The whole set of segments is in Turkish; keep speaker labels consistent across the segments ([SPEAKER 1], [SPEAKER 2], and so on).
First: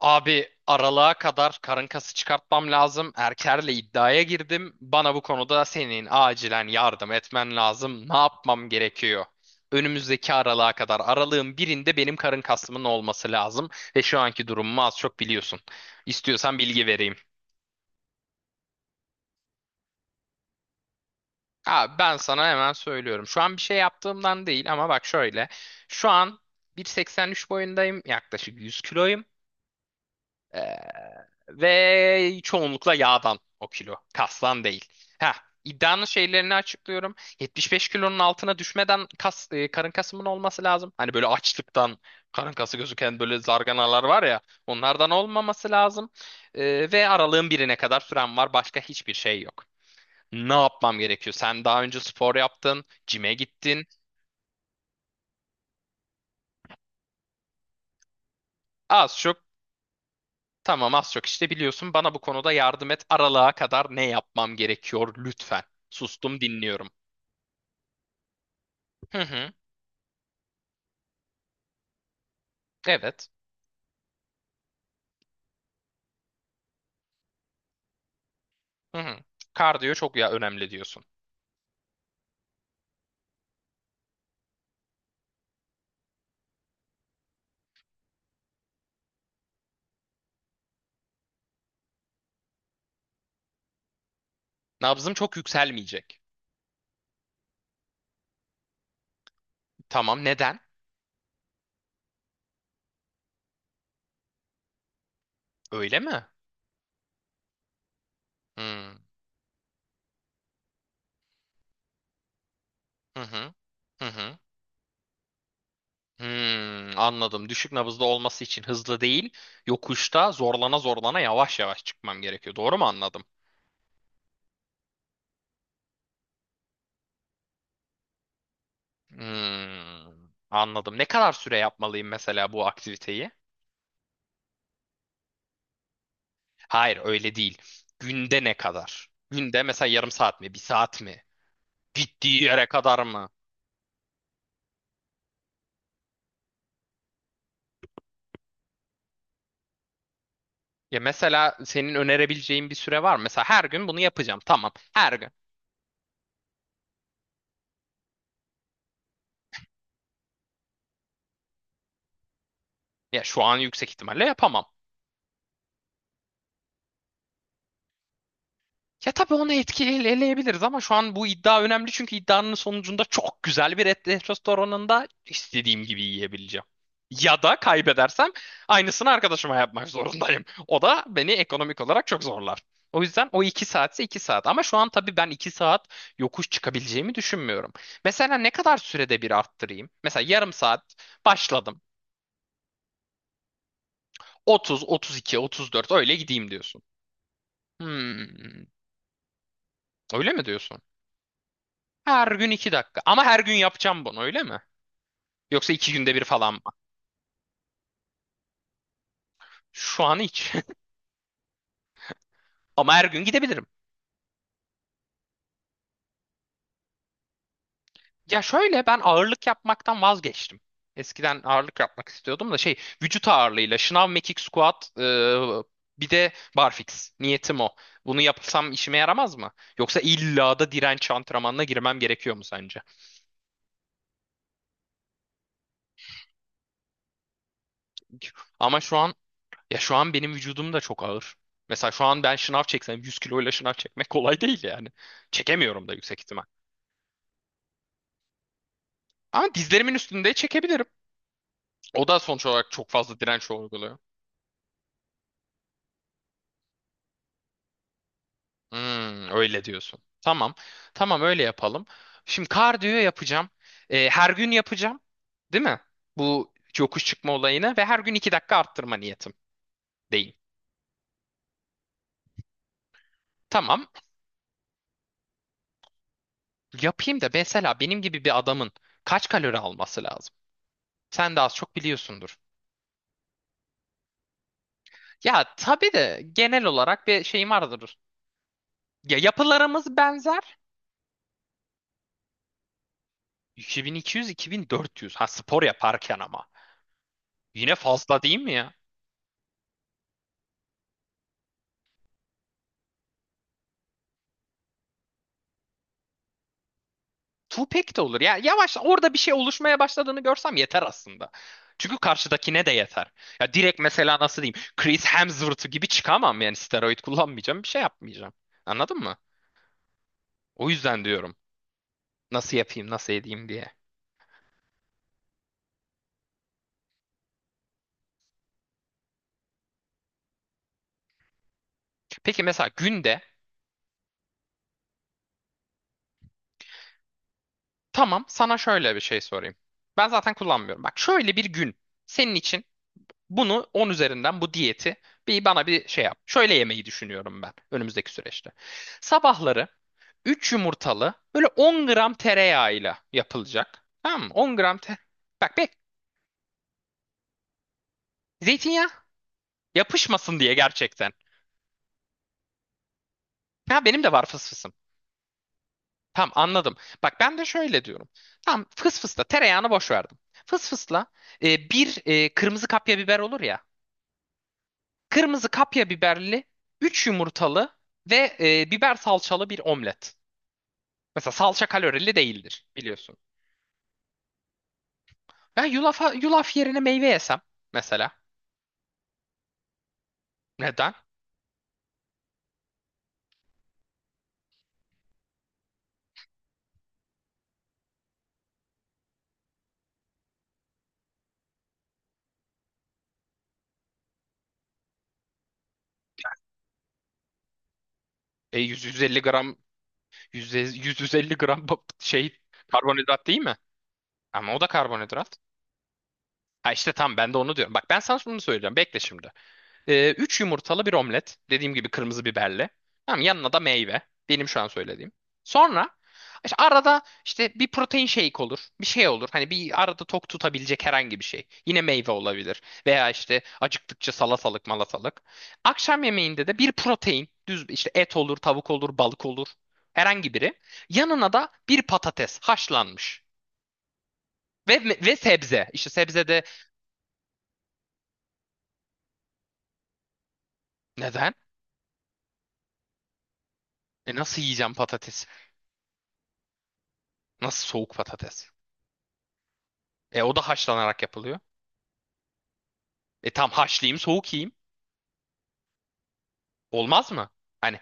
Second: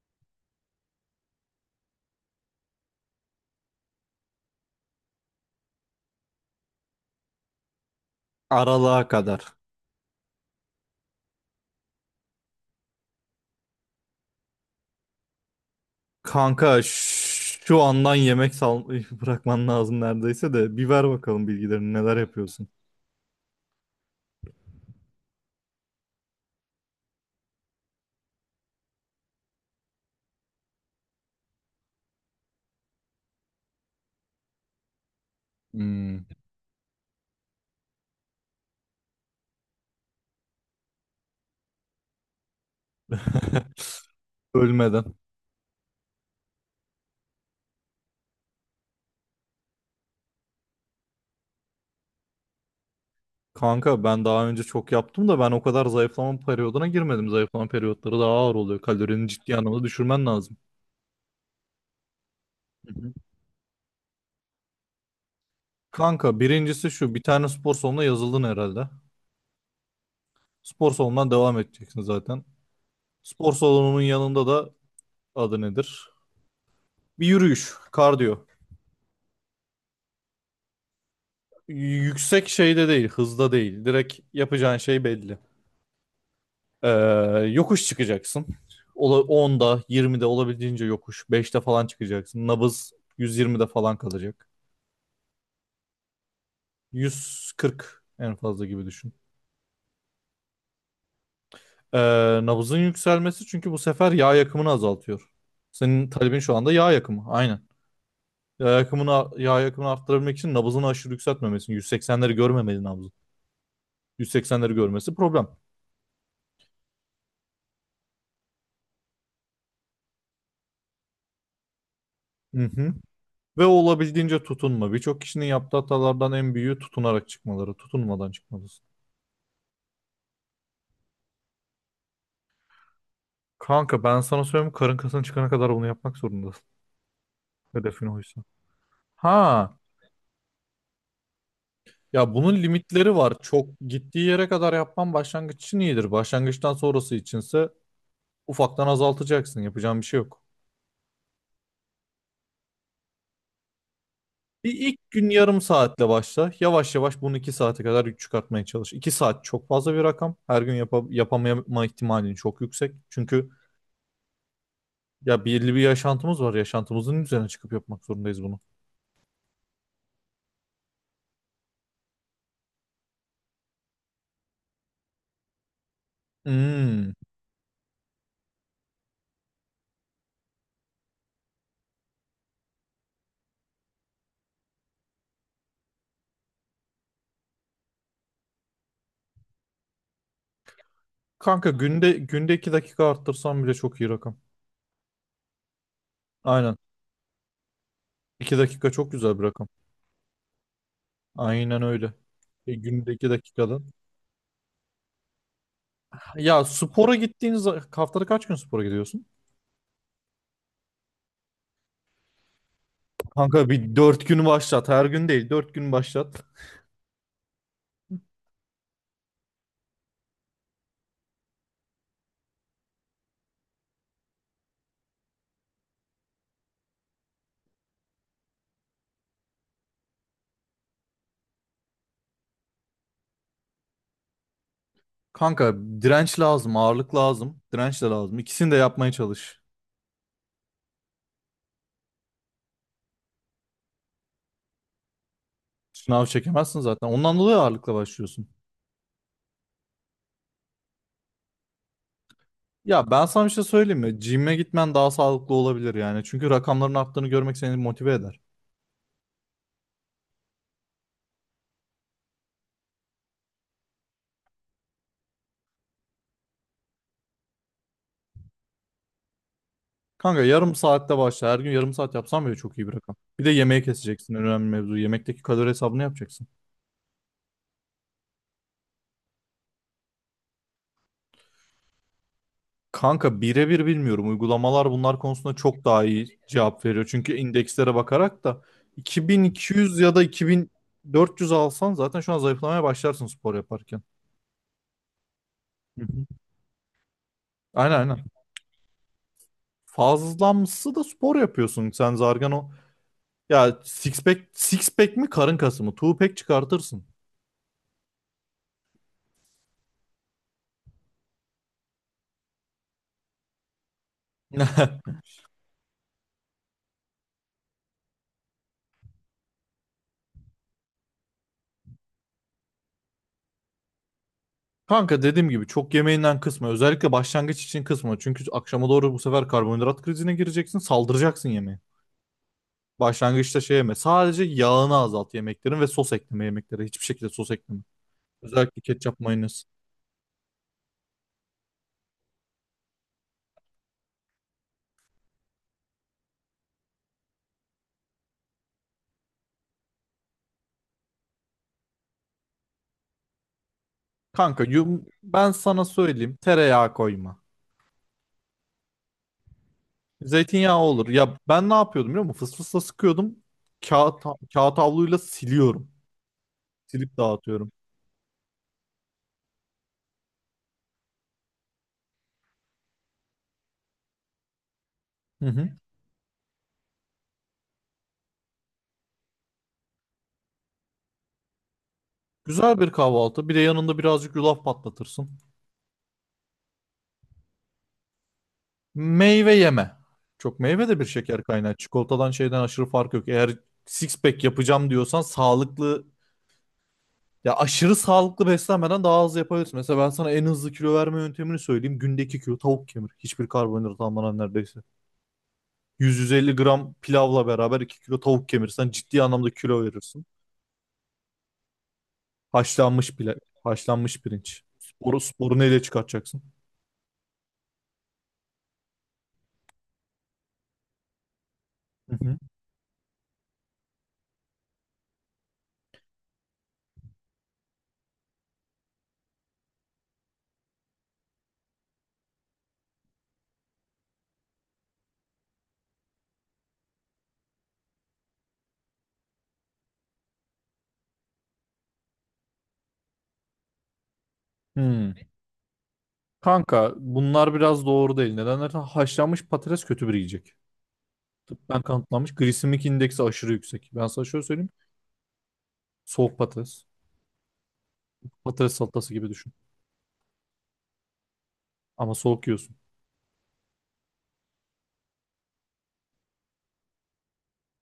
[SPEAKER 1] Abi aralığa kadar karın kası çıkartmam lazım. Erker'le iddiaya girdim. Bana bu konuda senin acilen yardım etmen lazım. Ne yapmam
[SPEAKER 2] Aralığa
[SPEAKER 1] gerekiyor?
[SPEAKER 2] kadar.
[SPEAKER 1] Önümüzdeki aralığa kadar aralığın birinde benim karın kasımın olması lazım. Ve şu anki durumumu az çok biliyorsun. İstiyorsan
[SPEAKER 2] Kanka
[SPEAKER 1] bilgi vereyim.
[SPEAKER 2] şu andan yemek sal bırakman lazım neredeyse de. Bir ver bakalım
[SPEAKER 1] Ha,
[SPEAKER 2] bilgilerini
[SPEAKER 1] ben
[SPEAKER 2] neler
[SPEAKER 1] sana
[SPEAKER 2] yapıyorsun.
[SPEAKER 1] hemen söylüyorum. Şu an bir şey yaptığımdan değil ama bak şöyle. Şu an 1,83 boyundayım. Yaklaşık 100 kiloyum. Ee, ve çoğunlukla yağdan o kilo. Kastan değil. Ha, iddianın
[SPEAKER 2] Hmm.
[SPEAKER 1] şeylerini açıklıyorum. 75 kilonun altına düşmeden karın kasımın olması lazım. Hani böyle açlıktan karın kası gözüken böyle zarganalar var ya. Onlardan
[SPEAKER 2] Ölmeden.
[SPEAKER 1] olmaması lazım. Ve aralığın birine kadar süren var. Başka hiçbir şey yok. Ne yapmam gerekiyor? Sen daha önce spor yaptın, cime gittin.
[SPEAKER 2] Kanka ben daha önce çok yaptım da ben o kadar zayıflama periyoduna girmedim. Zayıflama periyotları daha ağır oluyor.
[SPEAKER 1] Az
[SPEAKER 2] Kalorini
[SPEAKER 1] çok
[SPEAKER 2] ciddi anlamda düşürmen lazım.
[SPEAKER 1] Tamam, az çok işte biliyorsun, bana bu konuda yardım
[SPEAKER 2] Hı
[SPEAKER 1] et.
[SPEAKER 2] hı.
[SPEAKER 1] Aralığa kadar ne yapmam gerekiyor lütfen. Sustum,
[SPEAKER 2] Kanka
[SPEAKER 1] dinliyorum.
[SPEAKER 2] birincisi şu bir tane spor salonuna yazıldın herhalde.
[SPEAKER 1] Hı hı.
[SPEAKER 2] Spor salonundan devam edeceksin zaten.
[SPEAKER 1] Evet.
[SPEAKER 2] Spor salonunun yanında da adı nedir? Bir yürüyüş, kardiyo.
[SPEAKER 1] Hı hı. Kardiyo çok ya önemli diyorsun.
[SPEAKER 2] Yüksek şeyde değil, hızda değil. Direkt yapacağın şey belli. Ee, Yokuş çıkacaksın. 10'da, 20'de olabildiğince yokuş. 5'te falan çıkacaksın. Nabız 120'de falan kalacak.
[SPEAKER 1] Nabzım çok yükselmeyecek.
[SPEAKER 2] 140 en fazla gibi düşün.
[SPEAKER 1] Tamam, neden?
[SPEAKER 2] Ee, nabızın yükselmesi çünkü bu sefer yağ yakımını azaltıyor.
[SPEAKER 1] Öyle
[SPEAKER 2] Senin
[SPEAKER 1] mi?
[SPEAKER 2] talebin şu anda yağ yakımı. Aynen. Yağ
[SPEAKER 1] Hmm.
[SPEAKER 2] yakımını, yağ yakımını arttırabilmek için nabızını aşırı yükseltmemesin. 180'leri görmemeli nabzı.
[SPEAKER 1] Hı hı. Hı hı.
[SPEAKER 2] 180'leri görmesi problem.
[SPEAKER 1] Hmm, anladım. Düşük nabızda olması için hızlı değil, yokuşta zorlana zorlana yavaş yavaş çıkmam gerekiyor. Doğru mu
[SPEAKER 2] Mhm.
[SPEAKER 1] anladım?
[SPEAKER 2] Ve olabildiğince tutunma. Birçok kişinin yaptığı hatalardan en büyüğü tutunarak çıkmaları. Tutunmadan çıkmalısın.
[SPEAKER 1] Hmm, anladım. Ne kadar süre yapmalıyım mesela bu aktiviteyi?
[SPEAKER 2] Kanka ben sana söyleyeyim karın kasına çıkana kadar bunu yapmak zorundasın.
[SPEAKER 1] Hayır, öyle değil.
[SPEAKER 2] Hedefin oysa.
[SPEAKER 1] Günde ne kadar? Günde
[SPEAKER 2] Ha
[SPEAKER 1] mesela yarım saat mi, bir saat mi?
[SPEAKER 2] ya
[SPEAKER 1] Gittiği
[SPEAKER 2] bunun
[SPEAKER 1] yere kadar
[SPEAKER 2] limitleri
[SPEAKER 1] mı?
[SPEAKER 2] var. Çok gittiği yere kadar yapman başlangıç için iyidir. Başlangıçtan sonrası içinse ufaktan azaltacaksın. Yapacağın bir şey yok.
[SPEAKER 1] Ya mesela senin önerebileceğin bir süre var mı? Mesela her gün bunu yapacağım. Tamam.
[SPEAKER 2] Bir ilk
[SPEAKER 1] Her gün.
[SPEAKER 2] gün yarım saatle başla. Yavaş yavaş bunu iki saate kadar çıkartmaya çalış. İki saat çok fazla bir rakam. Her gün yapamama ihtimalin çok yüksek.
[SPEAKER 1] Ya şu
[SPEAKER 2] Çünkü
[SPEAKER 1] an yüksek ihtimalle yapamam.
[SPEAKER 2] ya belli bir yaşantımız var. Yaşantımızın üzerine çıkıp yapmak zorundayız bunu.
[SPEAKER 1] Ya tabii onu etkileyebiliriz, eleyebiliriz ama şu an bu iddia önemli çünkü iddianın sonucunda çok güzel bir et restoranında istediğim gibi yiyebileceğim.
[SPEAKER 2] Hmm.
[SPEAKER 1] Ya da kaybedersem aynısını arkadaşıma yapmak zorundayım. O da beni ekonomik olarak çok zorlar. O yüzden o iki saatse iki saat. Ama şu an tabii ben iki saat yokuş çıkabileceğimi düşünmüyorum. Mesela ne kadar sürede bir arttırayım? Mesela yarım saat
[SPEAKER 2] Kanka
[SPEAKER 1] başladım.
[SPEAKER 2] günde 2 dakika arttırsam bile çok iyi rakam.
[SPEAKER 1] 30, 32, 34 öyle gideyim
[SPEAKER 2] Aynen.
[SPEAKER 1] diyorsun. Hmm,
[SPEAKER 2] 2 dakika çok güzel bir rakam.
[SPEAKER 1] öyle mi diyorsun?
[SPEAKER 2] Aynen öyle.
[SPEAKER 1] Her gün iki
[SPEAKER 2] E,
[SPEAKER 1] dakika.
[SPEAKER 2] günde
[SPEAKER 1] Ama
[SPEAKER 2] 2
[SPEAKER 1] her gün
[SPEAKER 2] dakikadan.
[SPEAKER 1] yapacağım bunu, öyle mi? Yoksa iki günde bir falan mı?
[SPEAKER 2] Ya spora gittiğiniz haftada kaç gün spora gidiyorsun?
[SPEAKER 1] Şu an hiç. Ama her gün gidebilirim.
[SPEAKER 2] Kanka bir 4 günü başlat. Her gün değil. Dört gün başlat.
[SPEAKER 1] Ya şöyle, ben ağırlık yapmaktan vazgeçtim. Eskiden ağırlık yapmak istiyordum da şey, vücut ağırlığıyla şınav, mekik, squat, bir de barfix. Niyetim o. Bunu yapsam işime yaramaz mı? Yoksa illa da direnç antrenmanına girmem gerekiyor mu sence?
[SPEAKER 2] Kanka direnç lazım, ağırlık lazım, direnç de lazım. İkisini de
[SPEAKER 1] Ama şu
[SPEAKER 2] yapmaya
[SPEAKER 1] an
[SPEAKER 2] çalış.
[SPEAKER 1] ya şu an benim vücudum da çok ağır. Mesela şu an ben şınav çeksem 100 kiloyla şınav çekmek kolay değil yani. Çekemiyorum da yüksek
[SPEAKER 2] Sınav
[SPEAKER 1] ihtimal.
[SPEAKER 2] çekemezsin zaten. Ondan dolayı ağırlıkla başlıyorsun.
[SPEAKER 1] Ama dizlerimin üstünde çekebilirim. O da sonuç olarak çok
[SPEAKER 2] Ya
[SPEAKER 1] fazla
[SPEAKER 2] ben sana
[SPEAKER 1] direnç
[SPEAKER 2] bir şey
[SPEAKER 1] uyguluyor.
[SPEAKER 2] söyleyeyim mi? Gym'e gitmen daha sağlıklı olabilir yani. Çünkü rakamların arttığını görmek seni motive eder.
[SPEAKER 1] Hmm, öyle diyorsun. Tamam. Tamam, öyle yapalım. Şimdi kardiyo yapacağım. Her gün yapacağım. Değil mi? Bu yokuş çıkma olayını ve her gün 2 dakika arttırma niyetim değil.
[SPEAKER 2] Kanka yarım saatte başla. Her gün yarım saat yapsan bile çok iyi bir rakam. Bir de yemeği
[SPEAKER 1] Tamam.
[SPEAKER 2] keseceksin. En önemli mevzu. Yemekteki kalori hesabını yapacaksın.
[SPEAKER 1] Yapayım da mesela benim gibi bir adamın kaç kalori alması lazım? Sen de az çok biliyorsundur.
[SPEAKER 2] Kanka birebir bilmiyorum. Uygulamalar bunlar
[SPEAKER 1] Ya
[SPEAKER 2] konusunda çok
[SPEAKER 1] tabii
[SPEAKER 2] daha
[SPEAKER 1] de
[SPEAKER 2] iyi
[SPEAKER 1] genel
[SPEAKER 2] cevap
[SPEAKER 1] olarak
[SPEAKER 2] veriyor.
[SPEAKER 1] bir
[SPEAKER 2] Çünkü
[SPEAKER 1] şeyim
[SPEAKER 2] indekslere
[SPEAKER 1] vardır.
[SPEAKER 2] bakarak da
[SPEAKER 1] Ya yapılarımız
[SPEAKER 2] 2200 ya da
[SPEAKER 1] benzer.
[SPEAKER 2] 2400 alsan zaten şu an zayıflamaya başlarsın spor yaparken.
[SPEAKER 1] 2200-2400. Ha, spor
[SPEAKER 2] Hı
[SPEAKER 1] yaparken
[SPEAKER 2] hı.
[SPEAKER 1] ama. Yine
[SPEAKER 2] Aynen
[SPEAKER 1] fazla
[SPEAKER 2] aynen.
[SPEAKER 1] değil mi ya?
[SPEAKER 2] Fazlamsı da spor yapıyorsun. Sen zargan o. Ya six pack mi karın kası mı? Two pack çıkartırsın.
[SPEAKER 1] Tupac de olur. Ya yavaş, orada bir şey oluşmaya başladığını görsem yeter aslında. Çünkü karşıdakine de yeter. Ya direkt mesela nasıl diyeyim? Chris Hemsworth gibi çıkamam yani, steroid kullanmayacağım, bir şey yapmayacağım. Anladın mı? O yüzden diyorum. Nasıl yapayım, nasıl edeyim diye.
[SPEAKER 2] Kanka dediğim gibi çok yemeğinden kısma. Özellikle başlangıç için kısma. Çünkü akşama doğru bu sefer karbonhidrat krizine gireceksin. Saldıracaksın yemeğe.
[SPEAKER 1] Peki mesela günde
[SPEAKER 2] Başlangıçta şey yeme. Sadece yağını azalt yemeklerin ve sos ekleme yemeklere. Hiçbir şekilde sos ekleme.
[SPEAKER 1] Tamam, sana
[SPEAKER 2] Özellikle
[SPEAKER 1] şöyle bir
[SPEAKER 2] ketçap
[SPEAKER 1] şey sorayım.
[SPEAKER 2] mayonez.
[SPEAKER 1] Ben zaten kullanmıyorum. Bak, şöyle bir gün, senin için bunu 10 üzerinden bu diyeti bir bana bir şey yap. Şöyle yemeyi düşünüyorum ben önümüzdeki süreçte. Sabahları 3 yumurtalı böyle 10 gram tereyağıyla yapılacak. Tamam mı? 10
[SPEAKER 2] Kanka
[SPEAKER 1] gram
[SPEAKER 2] ben
[SPEAKER 1] Bak,
[SPEAKER 2] sana söyleyeyim. Tereyağı koyma.
[SPEAKER 1] zeytinyağı yapışmasın diye
[SPEAKER 2] Zeytinyağı olur.
[SPEAKER 1] gerçekten.
[SPEAKER 2] Ya ben ne yapıyordum biliyor musun? Fıs fısla sıkıyordum.
[SPEAKER 1] Ha, benim de
[SPEAKER 2] Kağıt,
[SPEAKER 1] var fıs fısım.
[SPEAKER 2] kağıt havluyla siliyorum.
[SPEAKER 1] Tamam, anladım. Bak,
[SPEAKER 2] Silip
[SPEAKER 1] ben de
[SPEAKER 2] dağıtıyorum.
[SPEAKER 1] şöyle diyorum. Tamam, fıs fısla tereyağını boş verdim. Fıs fısla bir kırmızı kapya biber olur ya.
[SPEAKER 2] Hı
[SPEAKER 1] Kırmızı
[SPEAKER 2] hı.
[SPEAKER 1] kapya biberli 3 yumurtalı ve biber salçalı bir omlet. Mesela salça kalorili değildir
[SPEAKER 2] Güzel bir
[SPEAKER 1] biliyorsun.
[SPEAKER 2] kahvaltı. Bir de yanında birazcık yulaf patlatırsın.
[SPEAKER 1] Yulaf yerine meyve yesem mesela.
[SPEAKER 2] Meyve yeme. Çok meyve
[SPEAKER 1] Neden?
[SPEAKER 2] de bir şeker kaynağı. Çikolatadan şeyden aşırı fark yok. Eğer six pack yapacağım diyorsan sağlıklı ya aşırı sağlıklı beslenmeden daha hızlı yapabilirsin. Mesela ben sana en hızlı kilo verme yöntemini söyleyeyim. Günde 2 kilo tavuk kemir. Hiçbir karbonhidrat almadan neredeyse. 100-150 gram pilavla beraber 2 kilo tavuk
[SPEAKER 1] E
[SPEAKER 2] kemirsen
[SPEAKER 1] 100-150
[SPEAKER 2] ciddi anlamda
[SPEAKER 1] gram
[SPEAKER 2] kilo verirsin.
[SPEAKER 1] 100-150 gram şey,
[SPEAKER 2] Haşlanmış
[SPEAKER 1] karbonhidrat
[SPEAKER 2] pilav,
[SPEAKER 1] değil mi?
[SPEAKER 2] haşlanmış
[SPEAKER 1] Ama o
[SPEAKER 2] pirinç.
[SPEAKER 1] da
[SPEAKER 2] Sporu,
[SPEAKER 1] karbonhidrat.
[SPEAKER 2] sporu neyle çıkartacaksın?
[SPEAKER 1] Ha işte, tam ben de onu diyorum. Bak, ben sana şunu söyleyeceğim. Bekle şimdi. 3 yumurtalı bir omlet. Dediğim gibi
[SPEAKER 2] Hı
[SPEAKER 1] kırmızı
[SPEAKER 2] hı.
[SPEAKER 1] biberli. Tamam, yanına da meyve. Benim şu an söylediğim. Sonra işte arada işte bir protein shake olur. Bir şey olur. Hani bir arada tok tutabilecek herhangi bir şey. Yine meyve olabilir. Veya işte acıktıkça salatalık malatalık. Akşam yemeğinde de bir protein. Düz işte, et olur, tavuk olur, balık olur. Herhangi biri. Yanına da bir patates haşlanmış. Ve,
[SPEAKER 2] Hmm.
[SPEAKER 1] ve sebze. İşte sebze de
[SPEAKER 2] Kanka bunlar biraz doğru değil. Neden dersen haşlanmış patates kötü bir yiyecek.
[SPEAKER 1] neden?
[SPEAKER 2] Tıbben kanıtlanmış. Glisemik indeksi aşırı yüksek. Ben sana
[SPEAKER 1] Nasıl
[SPEAKER 2] şöyle söyleyeyim.
[SPEAKER 1] yiyeceğim patates?
[SPEAKER 2] Soğuk patates.
[SPEAKER 1] Nasıl soğuk patates?
[SPEAKER 2] Patates salatası gibi düşün.
[SPEAKER 1] O da haşlanarak yapılıyor.
[SPEAKER 2] Ama soğuk yiyorsun.
[SPEAKER 1] Tam haşlayayım, soğuk yiyeyim. Olmaz mı? Hani,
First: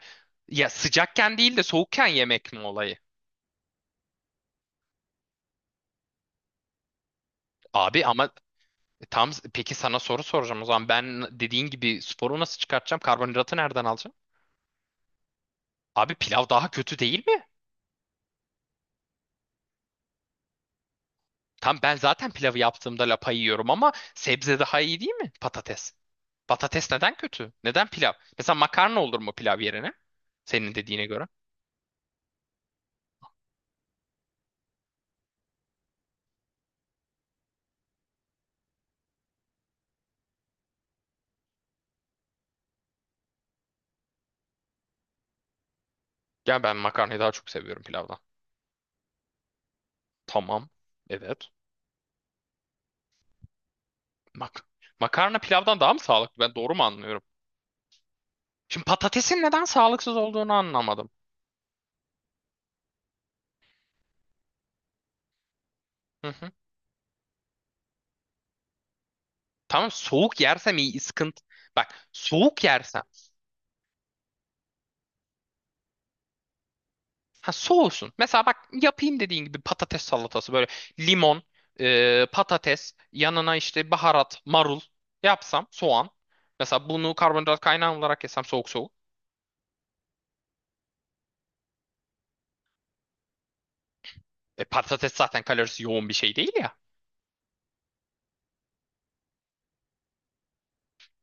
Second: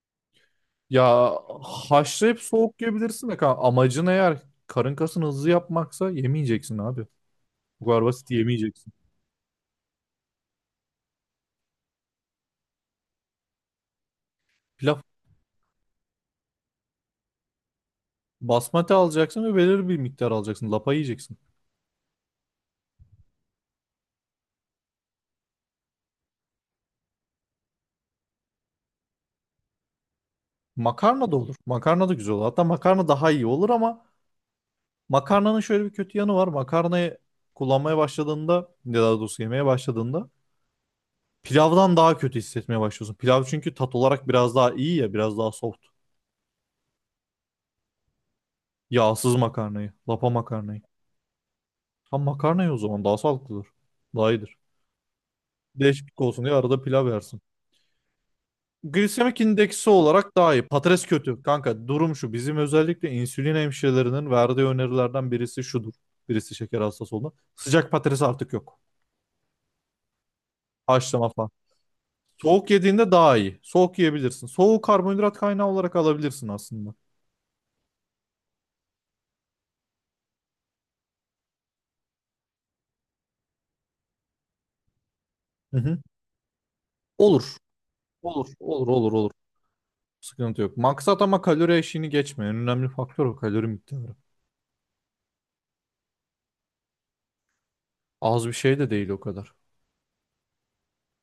[SPEAKER 1] ya
[SPEAKER 2] Ya
[SPEAKER 1] sıcakken değil de soğukken
[SPEAKER 2] haşlayıp
[SPEAKER 1] yemek mi
[SPEAKER 2] soğuk
[SPEAKER 1] olayı?
[SPEAKER 2] yiyebilirsin de kanka. Amacın eğer karın kasını hızlı yapmaksa yemeyeceksin abi. Bu kadar
[SPEAKER 1] Abi ama
[SPEAKER 2] basit yemeyeceksin.
[SPEAKER 1] peki, sana soru soracağım o zaman. Ben dediğin gibi sporu nasıl çıkartacağım? Karbonhidratı nereden alacağım?
[SPEAKER 2] Pilav
[SPEAKER 1] Abi, pilav daha kötü değil mi?
[SPEAKER 2] basmati alacaksın ve belirli bir miktar alacaksın. Lapa yiyeceksin.
[SPEAKER 1] Tam, ben zaten pilavı yaptığımda lapa yiyorum ama sebze daha iyi değil mi? Patates. Patates neden kötü? Neden pilav? Mesela makarna olur mu pilav yerine? Senin dediğine göre.
[SPEAKER 2] Makarna da olur. Makarna da güzel olur. Hatta makarna daha iyi olur ama makarnanın şöyle bir kötü yanı var. Makarnayı kullanmaya başladığında ya daha doğrusu yemeye başladığında pilavdan daha kötü hissetmeye başlıyorsun. Pilav çünkü tat olarak biraz daha iyi ya, biraz daha soft.
[SPEAKER 1] Ya ben makarnayı daha çok seviyorum pilavdan.
[SPEAKER 2] Yağsız makarnayı, lapa
[SPEAKER 1] Tamam.
[SPEAKER 2] makarnayı.
[SPEAKER 1] Evet.
[SPEAKER 2] Tam makarnayı o zaman daha sağlıklıdır. Daha iyidir.
[SPEAKER 1] Mak Makarna pilavdan daha mı
[SPEAKER 2] Değişiklik
[SPEAKER 1] sağlıklı?
[SPEAKER 2] olsun
[SPEAKER 1] Ben
[SPEAKER 2] diye
[SPEAKER 1] doğru mu
[SPEAKER 2] arada pilav
[SPEAKER 1] anlıyorum?
[SPEAKER 2] yersin.
[SPEAKER 1] Şimdi patatesin
[SPEAKER 2] Glisemik
[SPEAKER 1] neden
[SPEAKER 2] indeksi
[SPEAKER 1] sağlıksız
[SPEAKER 2] olarak
[SPEAKER 1] olduğunu
[SPEAKER 2] daha iyi. Patates
[SPEAKER 1] anlamadım.
[SPEAKER 2] kötü. Kanka durum şu. Bizim özellikle insülin hemşirelerinin verdiği önerilerden birisi şudur.
[SPEAKER 1] Hı hı.
[SPEAKER 2] Birisi şeker hastası olan. Sıcak patates artık yok.
[SPEAKER 1] Tamam, soğuk yersem iyi,
[SPEAKER 2] Haşlama
[SPEAKER 1] sıkıntı.
[SPEAKER 2] falan.
[SPEAKER 1] Bak, soğuk
[SPEAKER 2] Soğuk
[SPEAKER 1] yersem.
[SPEAKER 2] yediğinde daha iyi. Soğuk yiyebilirsin. Soğuğu karbonhidrat kaynağı olarak alabilirsin aslında.
[SPEAKER 1] Ha, soğusun. Mesela bak, yapayım dediğin gibi patates salatası böyle, limon, patates, yanına işte baharat, marul yapsam,
[SPEAKER 2] Hı hı.
[SPEAKER 1] soğan. Mesela bunu
[SPEAKER 2] Olur.
[SPEAKER 1] karbonhidrat kaynağı olarak yesem
[SPEAKER 2] Olur,
[SPEAKER 1] soğuk
[SPEAKER 2] olur,
[SPEAKER 1] soğuk.
[SPEAKER 2] olur, olur. Sıkıntı yok. Maksat ama kalori eşiğini geçme. En önemli faktör o kalori miktarı.
[SPEAKER 1] Patates zaten kalorisi yoğun bir şey değil ya.
[SPEAKER 2] Az bir şey de değil o kadar.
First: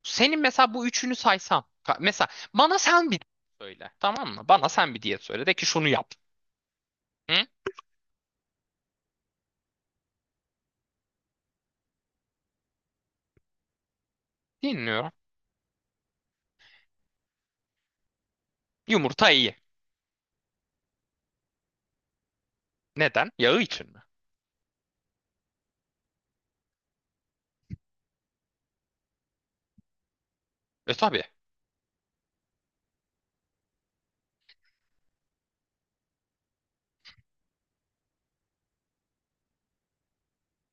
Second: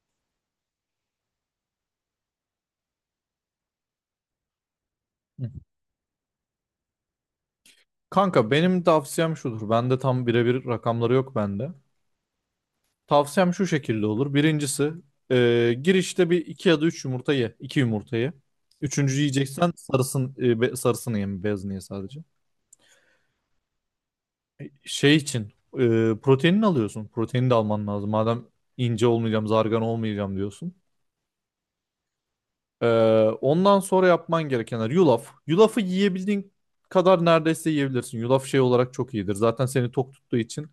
[SPEAKER 1] Senin mesela bu üçünü saysam. Mesela bana sen bir söyle. Tamam mı? Bana sen bir diyet söyle.
[SPEAKER 2] Hı.
[SPEAKER 1] De ki şunu yap. Hı?
[SPEAKER 2] Kanka benim tavsiyem şudur. Bende tam birebir rakamları yok bende. Tavsiyem şu şekilde olur. Birincisi
[SPEAKER 1] Dinliyorum.
[SPEAKER 2] girişte bir iki ya da üç yumurta ye. İki yumurta ye. Üçüncü
[SPEAKER 1] Yumurta iyi.
[SPEAKER 2] yiyeceksen sarısın, sarısını ye, beyazını ye sadece.
[SPEAKER 1] Neden? Yağı için mi?
[SPEAKER 2] Şey için e, proteinini alıyorsun. Protein de alman lazım. Madem ince olmayacağım, zargan olmayacağım diyorsun.
[SPEAKER 1] E tabii.
[SPEAKER 2] Ee, ondan sonra yapman gerekenler yulaf. Yulafı yiyebildiğin kadar neredeyse yiyebilirsin. Yulaf şey olarak çok iyidir. Zaten seni tok tuttuğu için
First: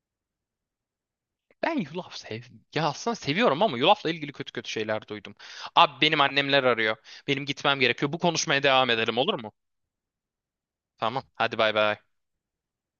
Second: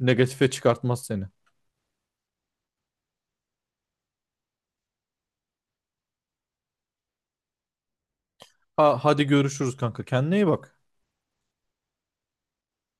[SPEAKER 2] negatife çıkartmaz seni.
[SPEAKER 1] Ben yulaf sev. Ya aslında seviyorum ama yulafla ilgili kötü kötü şeyler duydum. Abi, benim annemler arıyor. Benim gitmem gerekiyor. Bu konuşmaya devam
[SPEAKER 2] Ha,
[SPEAKER 1] edelim,
[SPEAKER 2] hadi
[SPEAKER 1] olur mu?
[SPEAKER 2] görüşürüz kanka. Kendine iyi bak.
[SPEAKER 1] Tamam. Hadi bay bay.